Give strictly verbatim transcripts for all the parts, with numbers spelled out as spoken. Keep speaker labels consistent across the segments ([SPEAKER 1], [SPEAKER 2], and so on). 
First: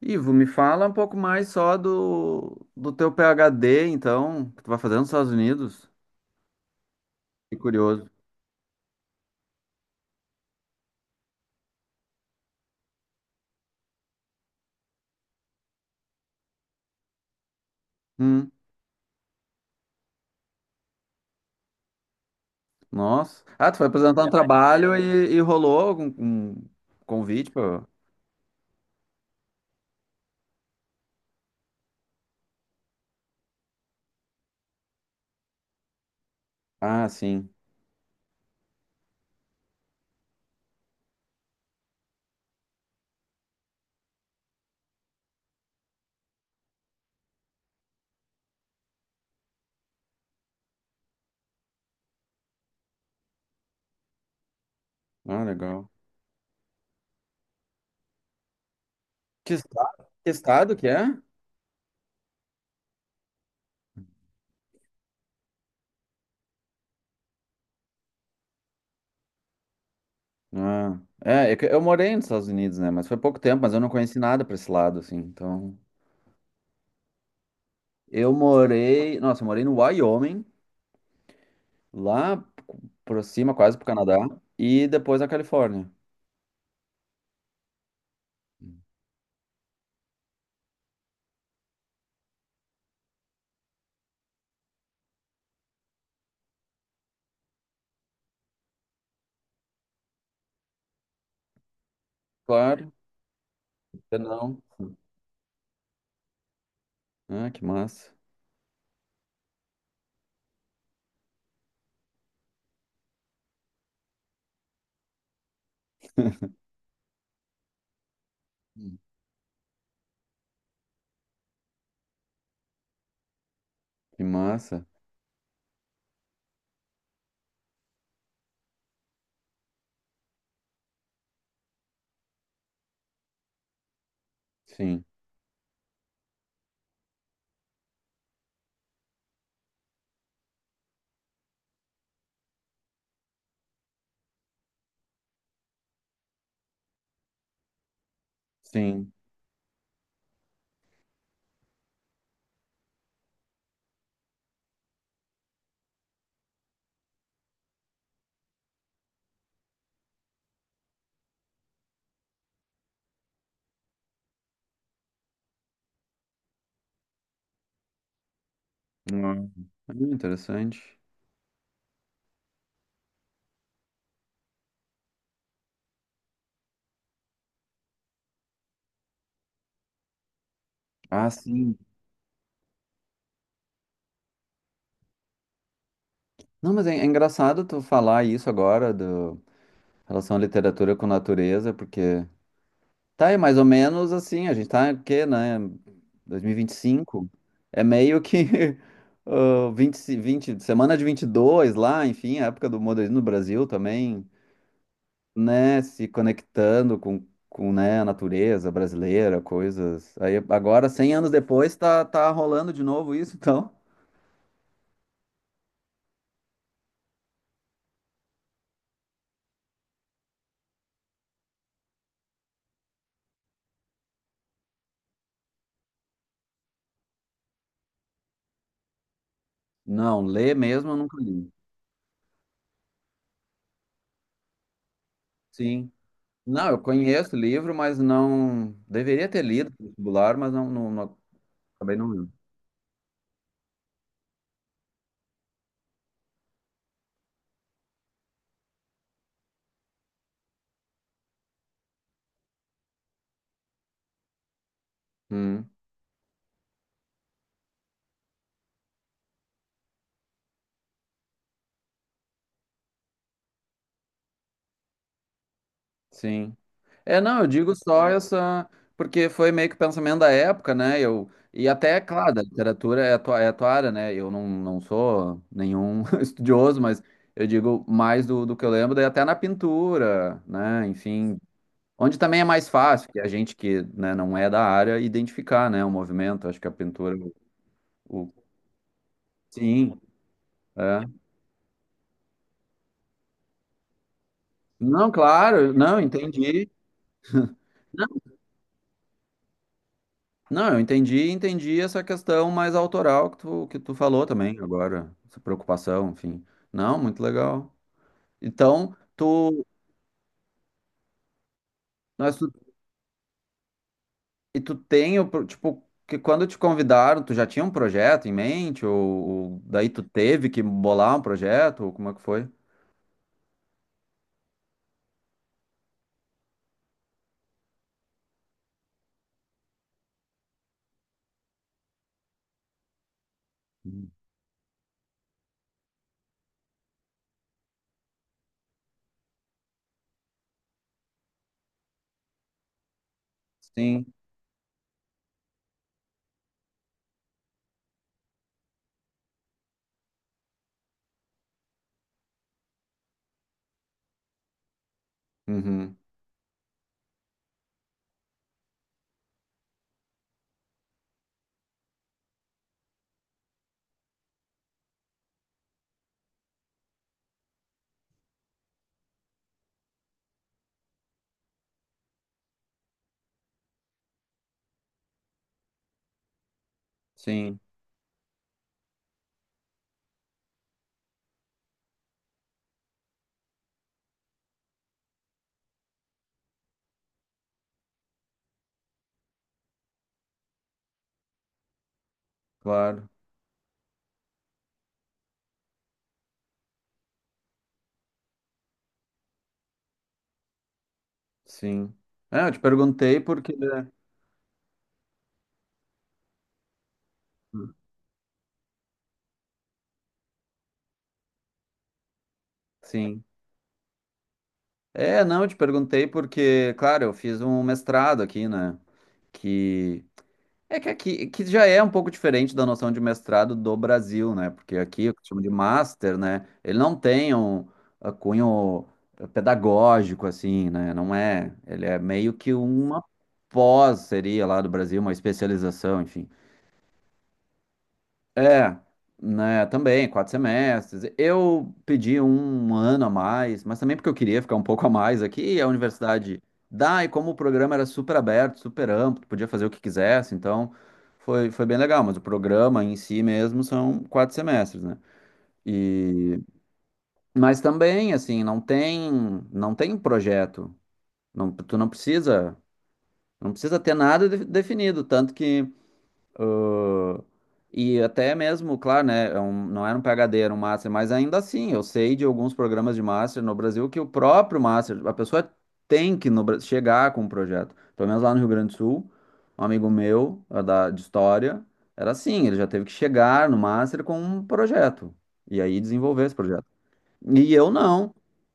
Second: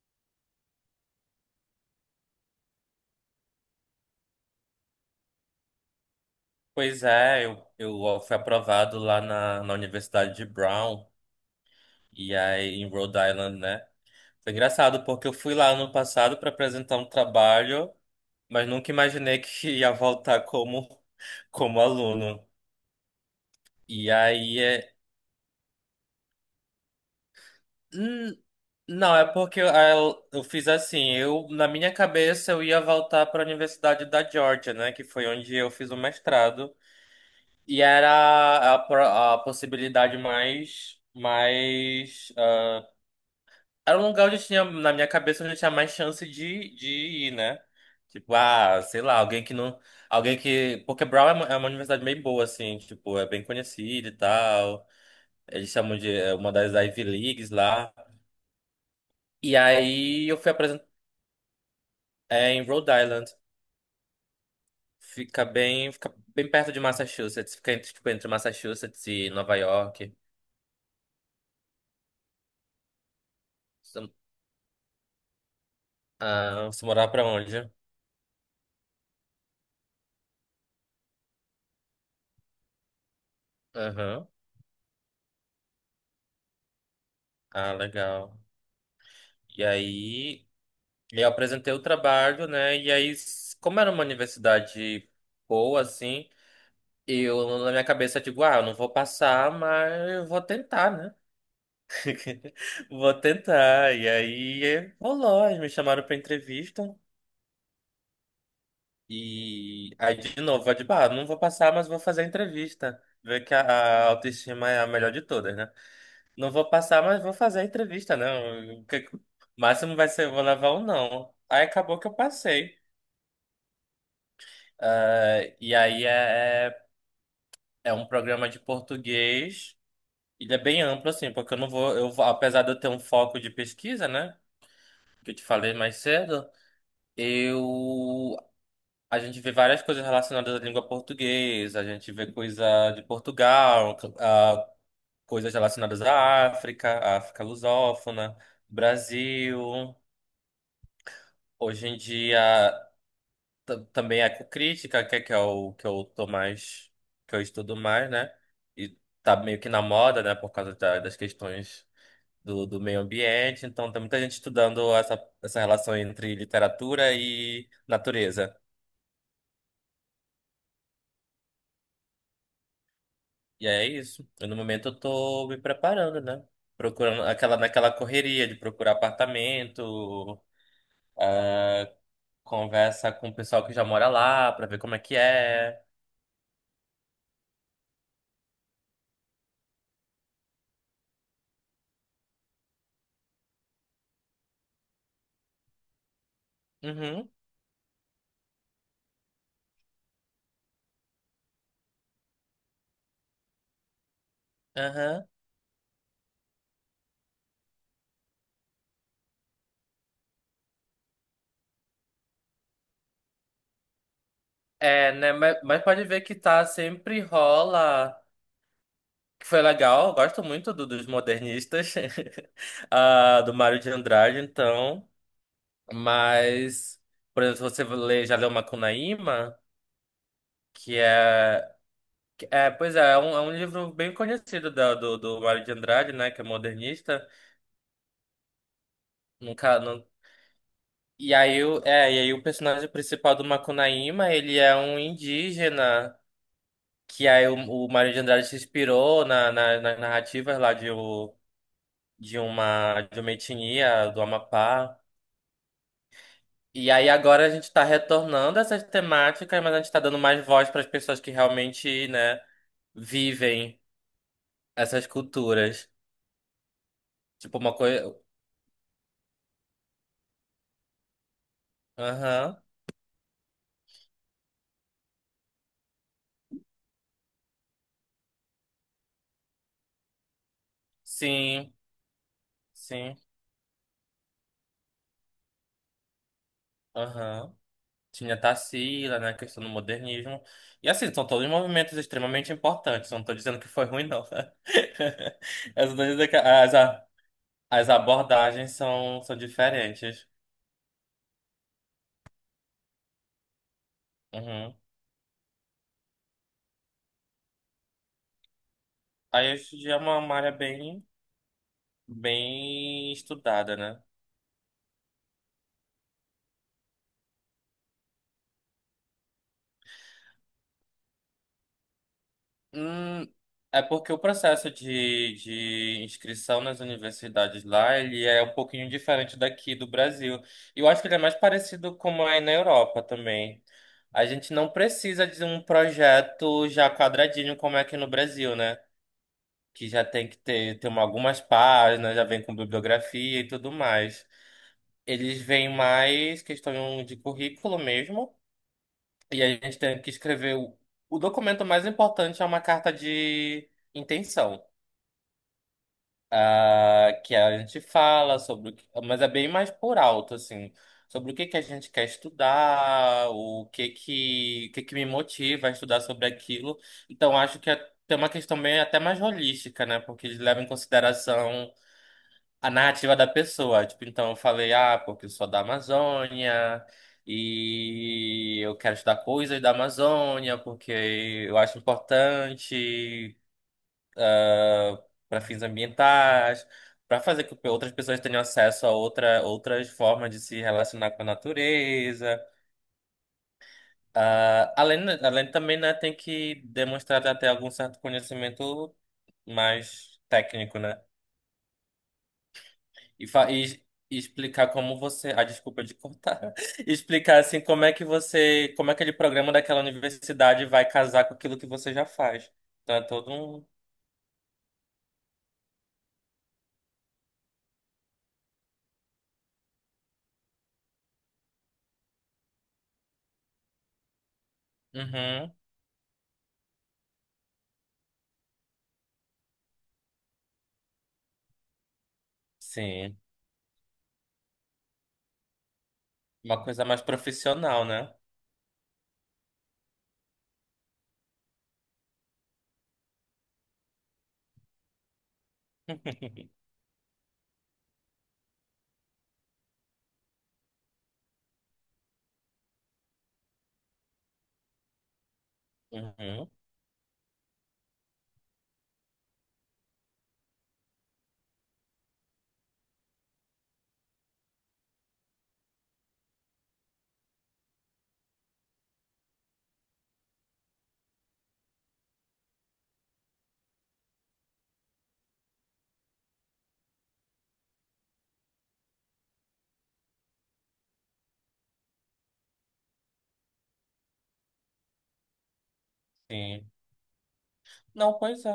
[SPEAKER 1] Ivo, me fala um pouco mais só do, do teu PhD, então, que tu vai fazer nos Estados Unidos.
[SPEAKER 2] Pois é,
[SPEAKER 1] Fiquei
[SPEAKER 2] eu,
[SPEAKER 1] curioso.
[SPEAKER 2] eu fui aprovado lá na, na Universidade de Brown, e aí em Rhode Island, né? Foi engraçado, porque eu fui lá ano passado para apresentar um trabalho,
[SPEAKER 1] Hum.
[SPEAKER 2] mas nunca imaginei que ia voltar como, como aluno.
[SPEAKER 1] Nossa. Ah, tu foi
[SPEAKER 2] E
[SPEAKER 1] apresentar um
[SPEAKER 2] aí é.
[SPEAKER 1] trabalho e, e rolou algum um convite pra.
[SPEAKER 2] hum, Não, é porque eu, eu eu fiz assim, eu na minha cabeça eu ia voltar para a Universidade da Georgia, né? Que foi onde eu fiz o mestrado.
[SPEAKER 1] Ah, sim.
[SPEAKER 2] E era a, pro- a possibilidade mais, mais Era um lugar onde eu tinha, na minha cabeça, onde eu tinha mais chance de, de ir, né? Tipo, ah, sei lá, alguém que não. Alguém que. Porque Brown é uma, é uma universidade meio boa, assim, tipo, é bem conhecida e tal.
[SPEAKER 1] Ah,
[SPEAKER 2] Eles
[SPEAKER 1] legal.
[SPEAKER 2] chamam de é uma das Ivy Leagues lá.
[SPEAKER 1] Que
[SPEAKER 2] E
[SPEAKER 1] estado,
[SPEAKER 2] aí
[SPEAKER 1] que
[SPEAKER 2] eu fui
[SPEAKER 1] estado
[SPEAKER 2] apresentar
[SPEAKER 1] que é?
[SPEAKER 2] em Rhode Island. Fica bem, fica bem perto de Massachusetts. Fica entre, tipo, entre Massachusetts e Nova York.
[SPEAKER 1] Ah, é, é que eu morei nos Estados Unidos, né? Mas foi pouco tempo, mas eu não
[SPEAKER 2] Você-
[SPEAKER 1] conheci nada pra esse lado, assim. Então,
[SPEAKER 2] Ah, você morava pra onde?
[SPEAKER 1] eu morei... nossa, eu morei no Wyoming, lá por cima, quase pro Canadá,
[SPEAKER 2] Aham.
[SPEAKER 1] e depois na Califórnia.
[SPEAKER 2] Ah, legal. E aí. E eu apresentei o trabalho, né? E aí, s- como era uma universidade boa, assim, eu na minha cabeça digo, ah, eu não vou passar, mas eu vou tentar, né?
[SPEAKER 1] Claro.
[SPEAKER 2] Vou tentar. E
[SPEAKER 1] Eu não.
[SPEAKER 2] aí eh, rolou, eles me chamaram pra entrevista.
[SPEAKER 1] Ah, que massa.
[SPEAKER 2] E aí, de novo, eu digo, ah, não vou passar, mas vou fazer a entrevista. Ver que a a autoestima é a melhor de todas, né? Não vou passar, mas vou fazer a entrevista, né? O
[SPEAKER 1] Hum.
[SPEAKER 2] que- o máximo vai ser, eu vou levar um não. Aí acabou que eu passei.
[SPEAKER 1] Que massa.
[SPEAKER 2] Ah, e aí é, é é um programa de português. Ele é bem amplo, assim, porque eu não vou, eu, vou- apesar de eu ter um foco de pesquisa, né?
[SPEAKER 1] Sim,
[SPEAKER 2] Que eu te falei mais cedo, eu, a gente vê várias coisas relacionadas à língua portuguesa, a gente vê coisa de Portugal, ah, coisas relacionadas à África, à África lusófona,
[SPEAKER 1] sim.
[SPEAKER 2] Brasil. Hoje em dia tam- também ecocrítica que é, que é o que eu tô mais, que eu estudo mais, né? E tá meio que na moda, né? Por causa da- das questões do, do meio ambiente. Então tem muita gente estudando essa, essa relação entre literatura e natureza.
[SPEAKER 1] Hum. É interessante.
[SPEAKER 2] E é isso. Eu, no momento eu tô me preparando, né? Procurando aquela, naquela correria de procurar apartamento,
[SPEAKER 1] Ah, sim.
[SPEAKER 2] conversa com o pessoal que já mora lá pra ver como é que é.
[SPEAKER 1] Não, mas é, é engraçado tu falar isso agora, do em relação à literatura com natureza, porque tá aí mais ou menos assim, a gente tá o quê, né? dois mil e vinte e
[SPEAKER 2] Uhum.
[SPEAKER 1] cinco É meio que ah, vinte 20, vinte, semana de vinte e dois lá, enfim, a época do modernismo no Brasil também.
[SPEAKER 2] Aham.
[SPEAKER 1] Né, se conectando com, com, né, a natureza brasileira, coisas. Aí agora, cem anos depois, tá, tá rolando de novo isso, então.
[SPEAKER 2] É, né? Mas, mas pode ver que tá, sempre rola. Que foi legal, eu gosto muito do- dos modernistas, ah, do Mário de Andrade, então. Mas, por exemplo, você lê, já leu Macunaíma,
[SPEAKER 1] Não, ler mesmo eu
[SPEAKER 2] que
[SPEAKER 1] nunca li.
[SPEAKER 2] é. Que É, pois é, é um, é um livro bem conhecido da- do, do Mário de
[SPEAKER 1] Sim.
[SPEAKER 2] Andrade, né? Que é
[SPEAKER 1] Não, eu
[SPEAKER 2] modernista.
[SPEAKER 1] conheço o livro, mas não. Deveria ter lido
[SPEAKER 2] Nunca,
[SPEAKER 1] no
[SPEAKER 2] não,
[SPEAKER 1] vestibular, mas não, não, não-
[SPEAKER 2] e aí, o-
[SPEAKER 1] acabei não
[SPEAKER 2] é, e
[SPEAKER 1] lendo.
[SPEAKER 2] aí o personagem principal do Macunaíma, ele é um indígena. Que aí o, o Mário de Andrade se inspirou na, na- nas narrativas lá de, o- de uma de uma etnia do Amapá.
[SPEAKER 1] Hum.
[SPEAKER 2] E aí agora a gente está retornando a essas temáticas, mas a gente está dando mais voz para as pessoas que realmente, né, vivem essas culturas.
[SPEAKER 1] Sim. É, não, eu
[SPEAKER 2] Tipo
[SPEAKER 1] digo
[SPEAKER 2] uma
[SPEAKER 1] só
[SPEAKER 2] coisa.
[SPEAKER 1] essa, porque foi meio que o pensamento da época, né? Eu, e até, claro, da
[SPEAKER 2] Aham.
[SPEAKER 1] literatura é a tua, é a tua área, né? Eu não, não sou nenhum estudioso, mas eu digo mais do, do que eu lembro, daí até na pintura, né? Enfim,
[SPEAKER 2] Sim,
[SPEAKER 1] onde também é mais fácil,
[SPEAKER 2] sim.
[SPEAKER 1] que a gente que, né, não é da área, identificar, né, o movimento. Acho que a pintura,
[SPEAKER 2] Aham.
[SPEAKER 1] o, o-
[SPEAKER 2] Tinha Tarsila, né? Questão do
[SPEAKER 1] sim,
[SPEAKER 2] modernismo. E
[SPEAKER 1] é.
[SPEAKER 2] assim, são todos movimentos extremamente importantes. Não tô dizendo que foi ruim, não.
[SPEAKER 1] Não, claro, não, entendi.
[SPEAKER 2] As, as, As abordagens são, são diferentes.
[SPEAKER 1] Não, eu entendi, entendi essa questão mais autoral que tu, que tu falou também
[SPEAKER 2] Uhum.
[SPEAKER 1] agora, essa preocupação, enfim. Não, muito legal. Então,
[SPEAKER 2] Aí
[SPEAKER 1] tu,
[SPEAKER 2] hoje em dia é uma uma área bem,
[SPEAKER 1] mas tu,
[SPEAKER 2] bem estudada, né?
[SPEAKER 1] e tu tem, o pro- tipo, que quando te convidaram, tu já tinha um projeto em mente, ou, ou daí tu teve que bolar um projeto, ou como é que foi?
[SPEAKER 2] Hum, é porque o processo de, de inscrição nas universidades lá, ele é um pouquinho diferente daqui do Brasil. E eu acho que ele é mais parecido como é na Europa também.
[SPEAKER 1] Uhum.
[SPEAKER 2] A gente não precisa de um projeto já quadradinho como é aqui no Brasil, né? Que já tem que ter, ter uma- algumas páginas, já vem com bibliografia e tudo
[SPEAKER 1] Sim,
[SPEAKER 2] mais. Eles veem mais questão de currículo mesmo. E a gente tem que escrever o, o documento mais importante é uma carta de intenção.
[SPEAKER 1] uhum,
[SPEAKER 2] Ah, que a gente fala sobre o que, mas é bem mais por alto, assim, sobre o que que a gente quer estudar, o que que, o que que me motiva a estudar sobre aquilo. Então, acho que é, tem uma questão bem até mais holística, né? Porque eles levam em consideração a narrativa da pessoa. Tipo, então eu falei, ah, porque eu sou da Amazônia
[SPEAKER 1] sim,
[SPEAKER 2] e eu quero estudar coisas da Amazônia porque eu acho importante para fins ambientais, para fazer com que outras pessoas tenham acesso a outra, outras formas de se relacionar com a natureza.
[SPEAKER 1] claro,
[SPEAKER 2] Ah, além, além também, né, tem que demonstrar até algum certo conhecimento mais técnico, né?
[SPEAKER 1] sim. É, eu te perguntei
[SPEAKER 2] E, fa-
[SPEAKER 1] porque.
[SPEAKER 2] e- e explicar como você. Ah, desculpa de cortar. Explicar assim como é que você. Como aquele programa daquela universidade vai casar com aquilo que você já faz. Então é
[SPEAKER 1] Sim.
[SPEAKER 2] todo um.
[SPEAKER 1] É, não, eu te perguntei porque, claro, eu fiz um mestrado aqui, né? Que É que aqui que já é um pouco diferente da noção de mestrado do Brasil, né? Porque aqui o que se chama de
[SPEAKER 2] Uhum,
[SPEAKER 1] master, né? Ele não tem um uh, cunho uh, pedagógico, assim, né? Não é. Ele é meio que uma
[SPEAKER 2] sim.
[SPEAKER 1] pós, seria lá do Brasil, uma especialização, enfim.
[SPEAKER 2] Uma coisa mais profissional, né?
[SPEAKER 1] É, né, também, quatro semestres. Eu pedi um um ano a mais, mas também porque eu queria ficar um pouco a mais aqui, e a universidade dá, e como o programa era super aberto, super amplo, podia fazer o que quisesse, então foi, foi bem legal, mas o programa em si mesmo são quatro semestres, né? E,
[SPEAKER 2] Uhum,
[SPEAKER 1] mas também, assim, não tem, não tem projeto, não, tu não precisa, não precisa ter nada de- definido, tanto que. E até mesmo, claro, né? É um- não era um PhD, era um Master, mas ainda assim, eu sei de alguns programas de Master no Brasil que o próprio Master, a pessoa tem que no Bra- chegar com um projeto. Pelo menos lá no Rio Grande do Sul, um amigo meu, eh, da, de História, era assim, ele já teve que chegar no Master com um projeto, e aí desenvolver esse projeto.
[SPEAKER 2] sim.
[SPEAKER 1] E eu não.
[SPEAKER 2] Não, pois é.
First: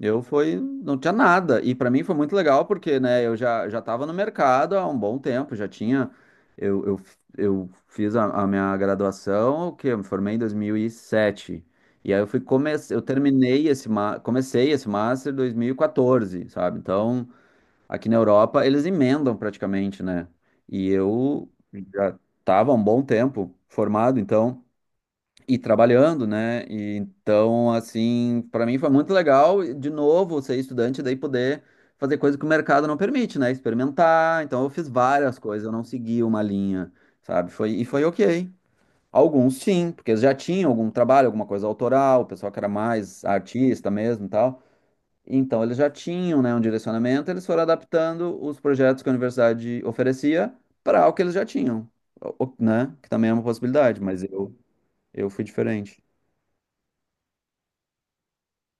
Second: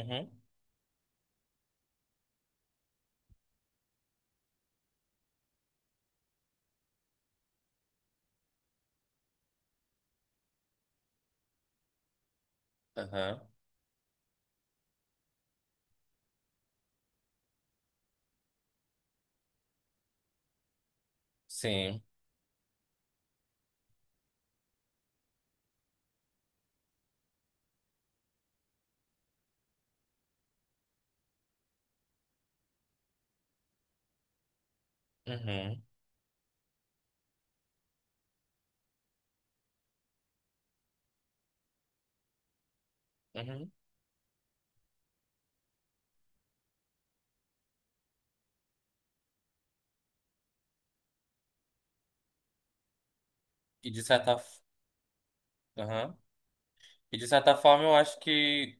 [SPEAKER 1] Eu foi, não tinha nada. E para mim foi muito legal porque, né, eu já já estava no mercado há um bom tempo, já tinha eu, eu, eu fiz a, a minha graduação, que eu me formei em dois mil e sete. E aí eu fui comecei, eu
[SPEAKER 2] aham,
[SPEAKER 1] terminei esse ma- comecei esse master em dois mil e quatorze, sabe? Então, aqui na Europa eles emendam praticamente, né? E eu
[SPEAKER 2] sim.
[SPEAKER 1] já estava há um bom tempo formado, então e trabalhando, né? E então, assim, para mim foi muito legal, e, de novo, ser estudante, daí poder fazer coisas que o mercado não permite, né? Experimentar. Então, eu fiz várias coisas, eu
[SPEAKER 2] Uhum,
[SPEAKER 1] não segui uma linha, sabe? Foi, e foi ok. Alguns sim, porque eles já tinham algum trabalho, alguma coisa autoral, o pessoal que era mais
[SPEAKER 2] uhum.
[SPEAKER 1] artista mesmo e tal. Então, eles já tinham, né, um direcionamento, eles foram adaptando os projetos que a universidade oferecia para o que eles já tinham, o- o- né? Que também é uma
[SPEAKER 2] E
[SPEAKER 1] possibilidade,
[SPEAKER 2] de
[SPEAKER 1] mas
[SPEAKER 2] certa.
[SPEAKER 1] eu,
[SPEAKER 2] f-
[SPEAKER 1] eu fui diferente.
[SPEAKER 2] Aham. E de certa forma eu acho que.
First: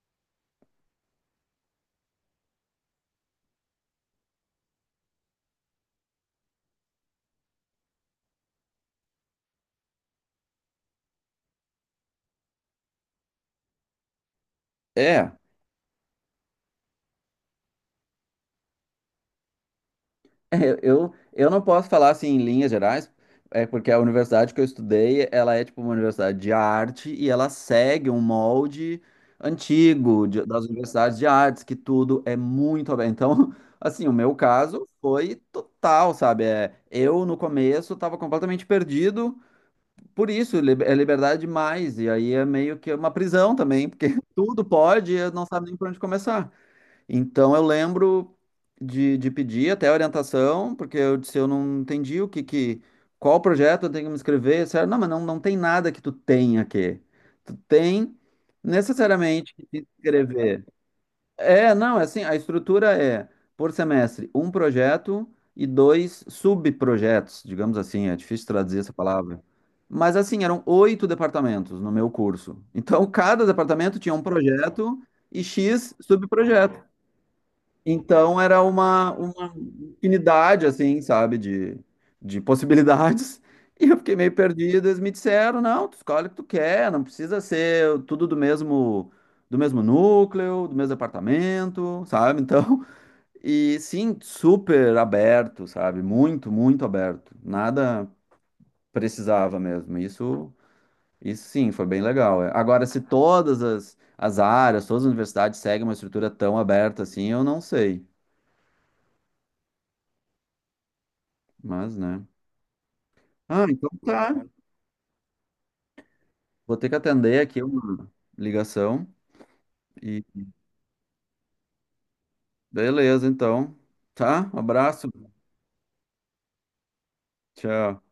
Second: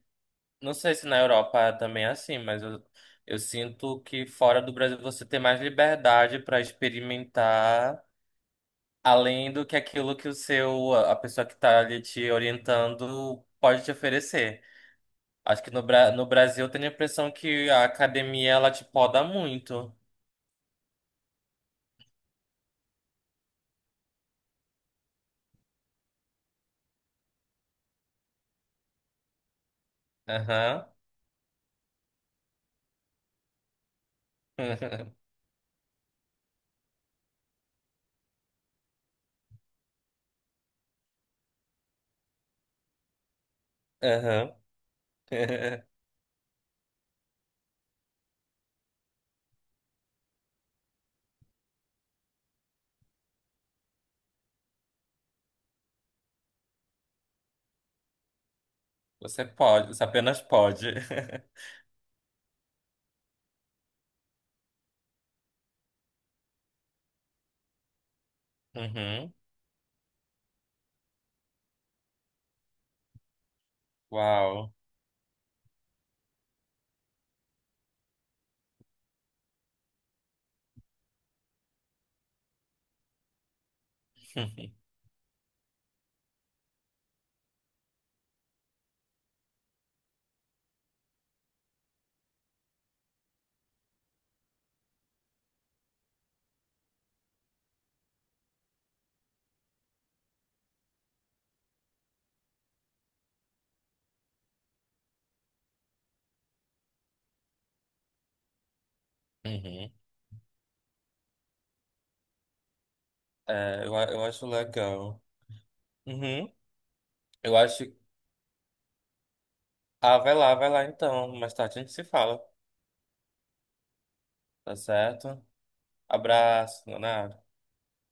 [SPEAKER 2] Não sei se na Europa também é assim, mas eu, eu sinto que fora do Brasil você tem mais liberdade para experimentar, além do que aquilo que o seu, a pessoa que está ali te orientando pode te oferecer.
[SPEAKER 1] É,
[SPEAKER 2] Acho que no, Bra- no Brasil eu tenho a impressão que a academia ela te poda muito.
[SPEAKER 1] eu, eu não posso falar assim em linhas gerais, é porque a universidade que eu estudei, ela é tipo uma universidade de arte e ela segue um molde antigo de- das
[SPEAKER 2] Aham.
[SPEAKER 1] universidades de artes, que tudo é muito aberto. Então, assim, o meu caso foi total, sabe? É, eu no começo estava completamente perdido, por isso lib- é liberdade demais, e aí é meio que uma prisão também, porque
[SPEAKER 2] Aham.
[SPEAKER 1] tudo pode e eu não sabe nem por onde começar. Então eu lembro de, de pedir até orientação, porque eu disse, eu não entendi o que, que qual projeto eu tenho que me inscrever. Disseram, não, mas não, não tem nada que tu tenha aqui. Tu tem
[SPEAKER 2] Você
[SPEAKER 1] necessariamente que te
[SPEAKER 2] pode, você apenas
[SPEAKER 1] inscrever.
[SPEAKER 2] pode.
[SPEAKER 1] É, não, é assim, a estrutura é por semestre, um projeto e dois subprojetos, digamos assim, é difícil traduzir essa
[SPEAKER 2] Uhum.
[SPEAKER 1] palavra. Mas assim, eram oito departamentos no meu curso. Então, cada departamento tinha um
[SPEAKER 2] Uau.
[SPEAKER 1] projeto e X subprojetos. Então era uma, uma infinidade, assim, sabe, de, de possibilidades. E eu fiquei meio perdido. Eles me disseram, não, tu escolhe o que tu quer, não precisa ser tudo do mesmo, do mesmo núcleo, do mesmo apartamento, sabe? Então, e sim, super aberto, sabe? Muito, muito aberto. Nada precisava mesmo. Isso, isso sim, foi bem legal. É. Agora, se todas as, as áreas, todas as universidades seguem uma estrutura tão aberta assim, eu não sei.
[SPEAKER 2] Uhum.
[SPEAKER 1] Mas, né? Ah,
[SPEAKER 2] É,
[SPEAKER 1] então
[SPEAKER 2] eu, a- eu
[SPEAKER 1] tá.
[SPEAKER 2] acho legal. Uhum.
[SPEAKER 1] Vou ter que atender
[SPEAKER 2] Eu
[SPEAKER 1] aqui
[SPEAKER 2] acho.
[SPEAKER 1] uma ligação.
[SPEAKER 2] Ah,
[SPEAKER 1] E
[SPEAKER 2] vai lá, vai lá então. Mais tarde a gente se fala.
[SPEAKER 1] beleza, então. Tá? Um
[SPEAKER 2] Tá
[SPEAKER 1] abraço.
[SPEAKER 2] certo? Abraço, Leonardo.
[SPEAKER 1] Tchau.